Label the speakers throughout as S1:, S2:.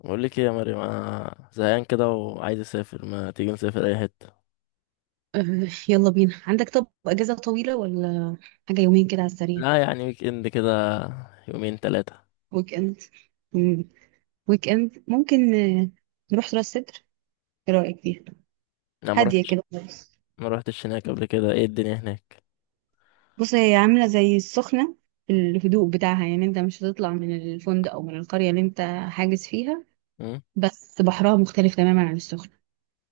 S1: بقول لك ايه يا مريم، انا زهقان كده وعايز اسافر. ما تيجي نسافر اي حته؟
S2: أه، يلا بينا. عندك طب اجازه طويله ولا حاجه؟ يومين كده على السريع.
S1: لا، يعني ويك اند كده، يومين ثلاثه.
S2: ويك اند. مم. ويك اند ممكن نروح راس سدر. ايه رايك فيها؟
S1: انا ما
S2: هاديه
S1: رحتش،
S2: كده خالص.
S1: ما رحتش هناك قبل كده. ايه الدنيا هناك؟
S2: بص، هي عامله زي السخنه في الهدوء بتاعها، يعني انت مش هتطلع من الفندق او من القريه اللي انت حاجز فيها.
S1: مم؟
S2: بس بحرها مختلف تماما عن السخنه.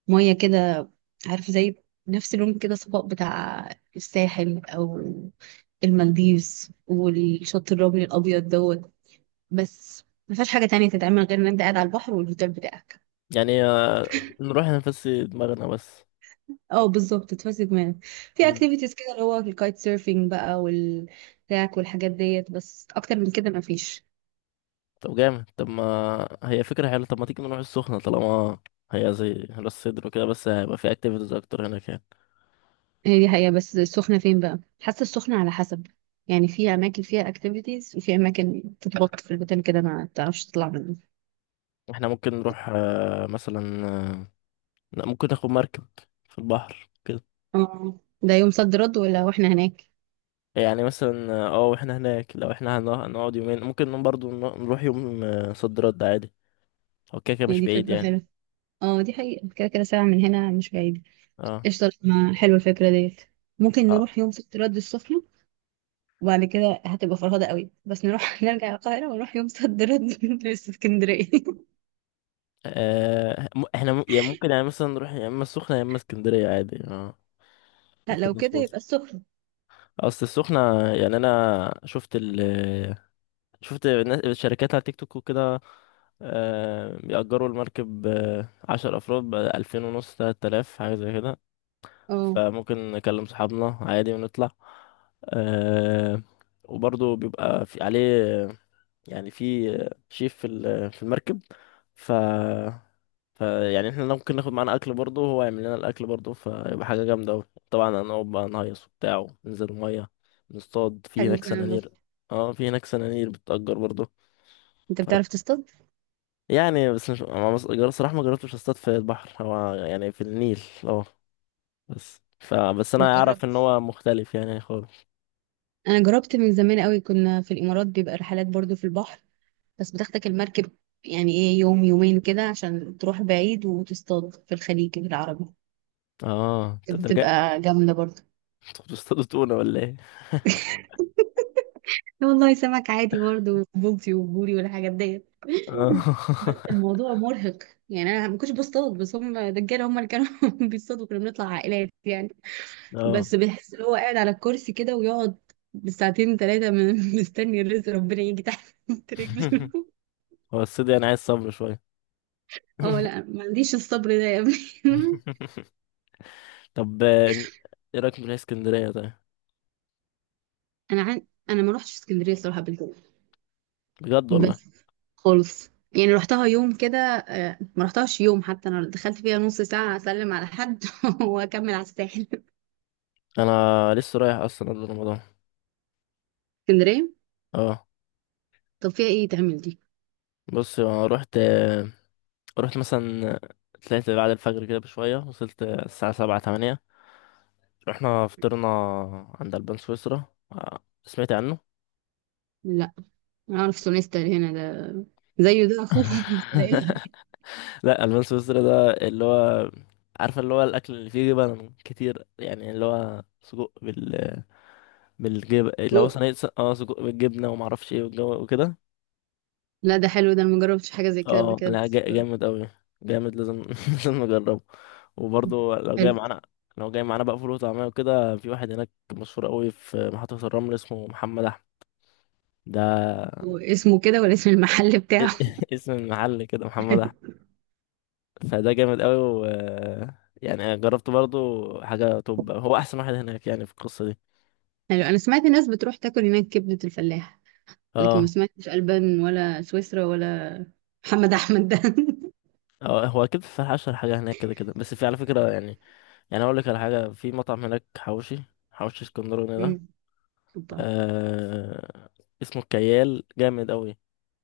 S2: ميه كده، عارف، زي نفس اللون كده، صفاء بتاع الساحل او المالديفز والشط الرملي الابيض دوت. بس ما فيهاش حاجة تانية تتعمل غير ان انت قاعد على البحر والهوتيل بتاعك.
S1: يعني نروح نفسي دماغنا بس.
S2: اه بالظبط، تفسد دماغك. في
S1: مم.
S2: اكتيفيتيز كده اللي هو الكايت سيرفينج بقى والكاك والحاجات ديت، بس اكتر من كده ما فيش.
S1: طب جامد. طب ما هي فكره حلوه. طب ما تيجي نروح السخنه طالما هي زي راس سدر وكده، بس هيبقى في اكتيفيتيز اكتر هناك يعني.
S2: هي دي حقيقة، بس السخنة فين بقى؟ حاسة السخنة على حسب، يعني في اماكن فيها اكتيفيتيز وفي اماكن تتبط في المكان كده ما بتعرفش تطلع منه.
S1: احنا ممكن نروح مثلا لا، ممكن ناخد مركب في البحر.
S2: اه، ده يوم صد رد ولا واحنا هناك؟
S1: يعني مثلا واحنا هناك، لو احنا هنقعد يومين ممكن نقوم برضو نروح يوم صد رد عادي. هو كده كده
S2: هي
S1: مش
S2: دي
S1: بعيد
S2: فكرة
S1: يعني.
S2: حلوة. اه دي حقيقة، كده كده ساعة من هنا مش بعيد.
S1: اه،
S2: قشطة، ما حلوة الفكرة ديت. ممكن
S1: اه.
S2: نروح يوم صد رد السخنة. وبعد كده هتبقى فرهدة قوي، بس نروح نرجع القاهرة ونروح يوم صد رد لاسكندرية.
S1: احنا يعني ممكن، يعني مثلا نروح يا اما السخنة يا اما اسكندرية عادي، اه.
S2: لا
S1: ممكن
S2: لو كده يبقى
S1: نظبط.
S2: السخنة.
S1: اصل السخنة، يعني انا شفت الشركات على تيك توك وكده. بيأجروا المركب 10 أفراد بـ2500 3 آلاف حاجة زي كده.
S2: اه.
S1: فممكن نكلم صحابنا عادي ونطلع آه وبرضه بيبقى في عليه، يعني في شيف في المركب. ف ف يعني احنا ممكن ناخد معانا اكل برضه، هو يعمل لنا الاكل برضه، فيبقى حاجه جامده أوي. طبعا هنقعد بقى نهيص وبتاع، وننزل الميه، نصطاد في
S2: حلو
S1: هناك
S2: الكلام ده.
S1: سنانير. اه، في هناك سنانير بتأجر برضه.
S2: انت
S1: ف...
S2: بتعرف تصطاد؟
S1: يعني بس، مش أنا صراحه ما جربتش اصطاد في البحر. هو يعني في النيل، اه. بس
S2: ما
S1: انا اعرف ان
S2: جربت.
S1: هو مختلف يعني خالص.
S2: انا جربت من زمان قوي، كنا في الامارات بيبقى رحلات برضو في البحر. بس بتاخدك المركب يعني ايه يوم يومين كده عشان تروح بعيد وتصطاد في الخليج العربي.
S1: اه، طب ده جاء.
S2: بتبقى جامدة برضو.
S1: انتوا بتصطادوا تونة ولا ايه؟
S2: لا والله، سمك عادي برضو، بولتي وبوري والحاجات ديت.
S1: اه.
S2: بس الموضوع مرهق، يعني انا ما كنتش بصطاد، بس هم دجاله هم اللي كانوا بيصطادوا. كنا بنطلع عائلات يعني.
S1: اه.
S2: بس بيحس ان هو قاعد على الكرسي كده، ويقعد بالساعتين ثلاثه من مستني الرزق ربنا يجي تحت رجله.
S1: هو الصيد يعني عايز صبر شوية.
S2: اه لا، ما عنديش الصبر ده يا ابني.
S1: طب، ايه رأيك نروح اسكندرية طيب؟
S2: انا ما روحتش اسكندريه الصراحه قبل كده،
S1: بجد والله.
S2: بس خالص. يعني رحتها يوم كده، ما رحتهاش يوم، حتى انا دخلت فيها نص ساعه اسلم على حد واكمل على الساحل.
S1: انا لسه رايح اصلا قبل رمضان،
S2: اسكندريه.
S1: اه.
S2: طب فيها ايه تعمل دي؟
S1: بص، انا رحت مثلا. طلعت بعد الفجر كده بشوية، وصلت الساعة سبعة تمانية. رحنا فطرنا عند البان سويسرا. سمعت عنه؟
S2: لا، اعرف سونيستر هنا ده، زيه ده اخوه ولا ايه.
S1: لا، البان سويسرا ده اللي هو، عارفه، اللي هو الاكل اللي فيه جبن كتير، يعني اللي هو سجق بالجبن، اللي
S2: جو.
S1: هو صينيه سجق بالجبنه وما اعرفش ايه، والجو وكده.
S2: لا ده حلو ده، انا مجربتش حاجه زي كده قبل
S1: اه،
S2: كده،
S1: لا
S2: بس
S1: جامد قوي. جامد لازم، لازم نجربه. وبرضه لو جاي
S2: حلو.
S1: معانا لو جاي معانا بقى فول وطعميه وكده، في واحد هناك مشهور قوي في محطه الرمل اسمه محمد احمد، ده.
S2: واسمه كده ولا اسم المحل بتاعه؟
S1: اسم المحل كده محمد أحمد. فده جامد قوي، و يعني انا جربت برضو حاجه. طب هو احسن واحد هناك يعني، في القصه دي.
S2: حلو، انا سمعت ناس بتروح تاكل هناك كبده الفلاح، لكن ما
S1: اه،
S2: سمعتش البان ولا سويسرا ولا محمد احمد ده.
S1: اه، هو اكيد في اشهر حاجه هناك كده كده، بس في على فكره يعني. يعني اقول لك على حاجه، في مطعم هناك حواوشي. حواوشي اسكندراني ده،
S2: أمم، طب.
S1: آه اسمه الكيال، جامد قوي.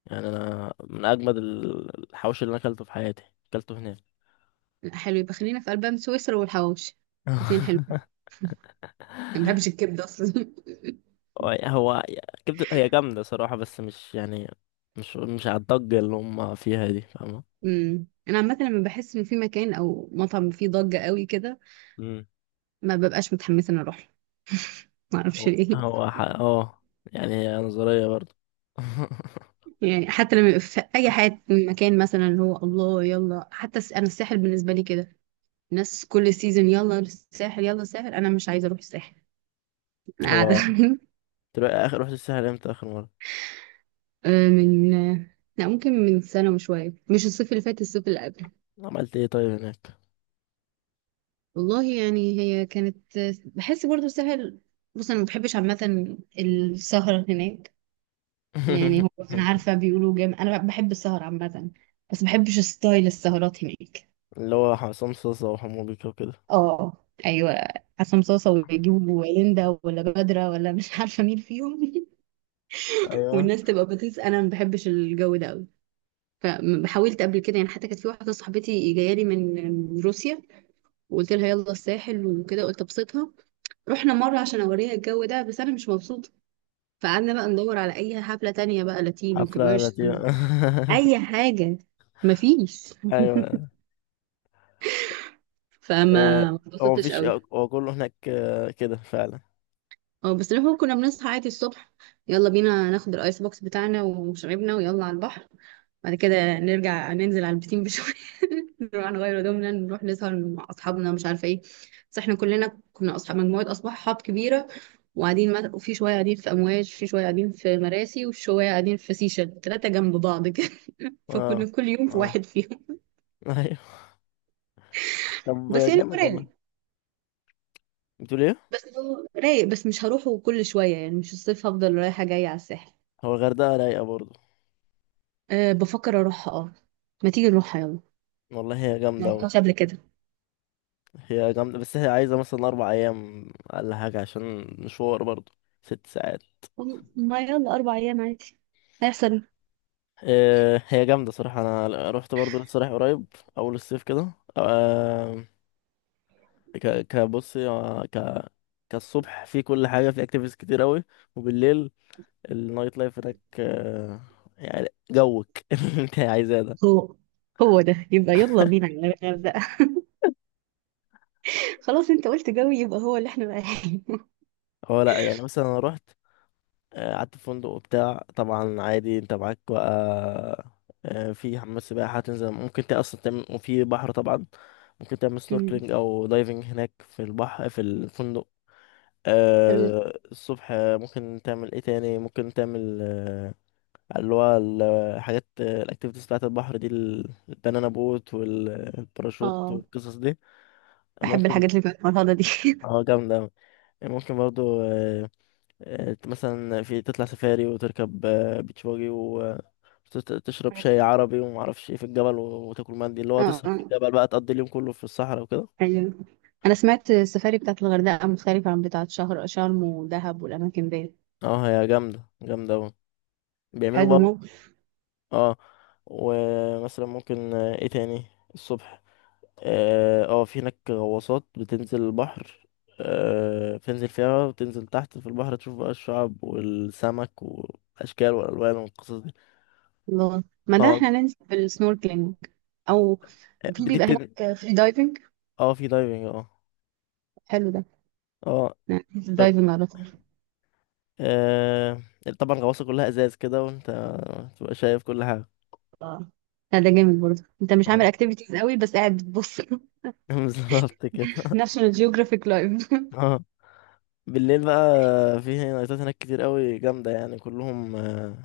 S1: يعني انا من اجمد الحواوشي اللي انا اكلته في حياتي. اكلته هناك.
S2: لا حلو، يبقى خلينا في البان سويسرا والحواوشي، الاثنين حلو. أنا ما بحبش الكبده اصلا.
S1: هو كبده، هي جامده صراحه، بس مش يعني، مش على الضجه اللي هم فيها دي، فاهمه.
S2: انا عامه لما بحس ان في مكان او مطعم فيه ضجه قوي كده، ما ببقاش متحمسه ان اروح له. ما اعرفش
S1: هو
S2: ليه.
S1: هو ح... اه يعني هي نظرية برضه.
S2: يعني حتى لما يبقى في اي حاجه مكان، مثلا اللي هو الله يلا، حتى الس-، انا الساحل بالنسبه لي كده، الناس كل سيزون يلا الساحل يلا الساحل، انا مش عايزه اروح الساحل. انا قاعده.
S1: هو، تبقى اخر رحت الساحل امتى، اخر مرة؟
S2: آه، من آه، لا ممكن من سنه وشويه، مش الصيف اللي فات، الصيف اللي قبله.
S1: عملت ايه طيب هناك؟
S2: والله يعني هي كانت، بحس برضو الساحل. بص انا ما بحبش عامه السهره هناك. يعني هو انا عارفه بيقولوا جامد، انا بحب السهر عامه، بس ما بحبش ستايل السهرات هناك.
S1: اللي هو حسام صوصة وحمو بيكا وكده.
S2: اه ايوه، حسام صاصه ويجيبوا ليندا ولا بدرة ولا مش عارفه مين فيهم.
S1: ايوه،
S2: والناس تبقى بتنسى انا ما بحبش الجو ده قوي. فحاولت قبل كده، يعني حتى كانت في واحده صاحبتي جايه لي من روسيا، وقلت لها يلا الساحل وكده، قلت ابسطها. رحنا مره عشان اوريها الجو ده، بس انا مش مبسوطه. فقعدنا بقى ندور على اي حفله تانية بقى، لاتينو،
S1: حفلة
S2: كوميرشال،
S1: لطيفة.
S2: اي حاجه. مفيش.
S1: ايوه.
S2: فما
S1: آه،
S2: ما
S1: هو
S2: اتبسطتش
S1: مفيش،
S2: قوي.
S1: هو كله هناك كده فعلا.
S2: اه. بس احنا كنا بنصحى عادي الصبح، يلا بينا ناخد الايس بوكس بتاعنا ومشاربنا ويلا على البحر. بعد كده نرجع ننزل على البسين بشوية. نروح نغير هدومنا، نروح نسهر مع اصحابنا، مش عارفه ايه. بس احنا كلنا كنا اصحاب، مجموعه اصحاب كبيره، وفي شويه قاعدين في امواج، في شويه قاعدين في مراسي، وشويه قاعدين في سيشل، ثلاثه جنب بعض كده.
S1: اه،
S2: فكنا كل يوم في
S1: اه.
S2: واحد فيهم.
S1: ايوه. طب
S2: بس يعني هو
S1: جامد والله.
S2: رايق.
S1: بتقول ايه؟
S2: بس هو رايق بس مش هروحه كل شويه يعني، مش الصيف هفضل رايحه جايه على الساحل.
S1: هو الغردقة رايقة برضه.
S2: أه بفكر اروحها اه. ما تيجي نروحها يلا.
S1: والله هي
S2: ما
S1: جامدة أوي.
S2: رحتهاش قبل كده.
S1: هي جامدة، بس هي عايزة مثلا 4 أيام أقل حاجة، عشان مشوار برضو 6 ساعات.
S2: ما يلا اربع ايام عادي، هيحصل.
S1: هي جامدة صراحة. أنا رحت برضو لسه رايح قريب، أول الصيف كده، كبصي كالصبح في كل حاجة، في اكتيفيتيز كتير أوي. وبالليل، النايت لايف هناك يعني جوك، اللي انت عايزاه ده.
S2: هو هو ده يبقى، يلا بينا على الغردقة. خلاص، انت قلت جوي يبقى هو اللي احنا رايحين.
S1: هو لا، يعني مثلا انا رحت، قعدت في فندق وبتاع طبعا عادي. انت معاك بقى في حمام سباحة هتنزل، ممكن انت اصلا تعمل، وفي بحر طبعا ممكن تعمل
S2: أمم،
S1: سنوركلينج او دايفنج هناك في البحر في الفندق.
S2: حلو ده.
S1: الصبح ممكن تعمل ايه تاني، ممكن تعمل اللي هو الحاجات الاكتيفيتيز بتاعت البحر دي، البنانا بوت والباراشوت
S2: اه،
S1: والقصص دي
S2: بحب
S1: ممكن.
S2: الحاجات اللي فيها الفرهدة دي.
S1: اه، جامدة أوي. ممكن برضو مثلا في تطلع سفاري، وتركب بيتش باجي، وتشرب شاي عربي ومعرفش ايه في الجبل، و- وتاكل مندي، اللي هو
S2: اه
S1: تسهر في
S2: اه
S1: الجبل بقى، تقضي اليوم كله في الصحراء وكده.
S2: ايوه، انا سمعت السفاري بتاعت الغردقة مختلفة عن بتاعت شهر شرم ودهب والاماكن دي.
S1: اه، هي جامدة جامدة اوي. بيعملوا
S2: حلو
S1: بقى،
S2: مو.
S1: اه. ومثلا ممكن ايه تاني الصبح، في هناك غواصات بتنزل البحر. بتنزل فيها، وتنزل تحت في البحر تشوف بقى الشعاب والسمك والأشكال والألوان والقصص دي.
S2: الله، ما ده
S1: اه.
S2: احنا ننزل بالسنوركلينج، او في
S1: دي
S2: بيبقى
S1: بتن
S2: هناك فري دايفنج.
S1: اه في دايفنج، اه.
S2: حلو ده.
S1: اه.
S2: دايفنج على طول.
S1: آه... طبعا الغواصة كلها ازاز كده، وانت تبقى شايف كل حاجة.
S2: اه لا، ده جامد برضه، انت مش عامل
S1: اه.
S2: اكتيفيتيز قوي بس قاعد بتبص.
S1: بالظبط كده،
S2: ناشونال جيوغرافيك لايف.
S1: اه. بالليل بقى، في نايتات هناك كتير قوي جامدة، يعني كلهم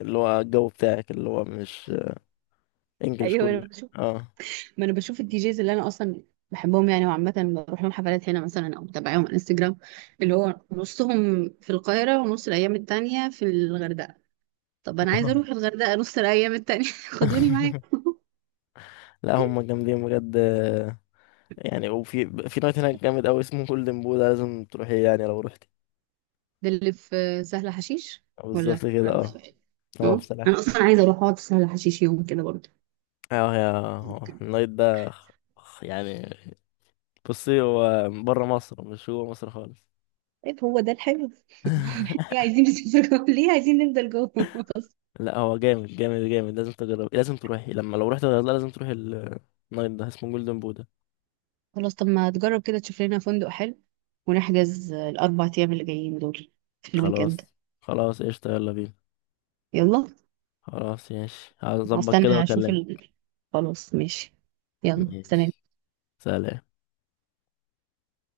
S1: اللي هو الجو بتاعك، اللي هو مش انجلش
S2: ايوه انا
S1: كله.
S2: بشوف.
S1: اه،
S2: ما انا بشوف الدي جيز اللي انا اصلا بحبهم يعني، وعامة بروح لهم حفلات هنا مثلا او بتابعهم على انستجرام، اللي هو نصهم في القاهرة ونص الايام التانية في الغردقة. طب انا عايزة
S1: آه.
S2: اروح الغردقة نص الايام التانية، خدوني معاك.
S1: لا هم جامدين بجد، يعني وفي نايت هناك جامد قوي اسمه جولدن بو، ده لازم تروحيه يعني لو رحتي.
S2: ده اللي في سهل حشيش ولا
S1: بالظبط كده، اه.
S2: الغردقة.
S1: اه،
S2: اه
S1: بصراحة.
S2: انا اصلا عايزة اروح اقعد في سهل حشيش يوم كده برضه.
S1: اه يا، هو النايت ده، يعني بصي، هو بره مصر، مش هو مصر خالص.
S2: طيب هو ده الحلو، ليه عايزين نسافر جوه؟ ليه عايزين نفضل جوه؟ بس.
S1: لا هو جامد جامد جامد، لازم تجربي. لازم تروحي لما، لو رحت الغردقة لازم تروحي النايت ده اسمه جولدن بودا.
S2: خلاص طب ما تجرب كده تشوف لنا فندق حلو، ونحجز الأربع أيام اللي جايين دول في الويك إند.
S1: خلاص. خلاص، قشطة، يلا بينا.
S2: يلا.
S1: خلاص، ماشي، هظبط كده
S2: هستنى أشوف
S1: واكلمك.
S2: ال... خلاص ماشي. يلا سلام.
S1: ماشي، سلام.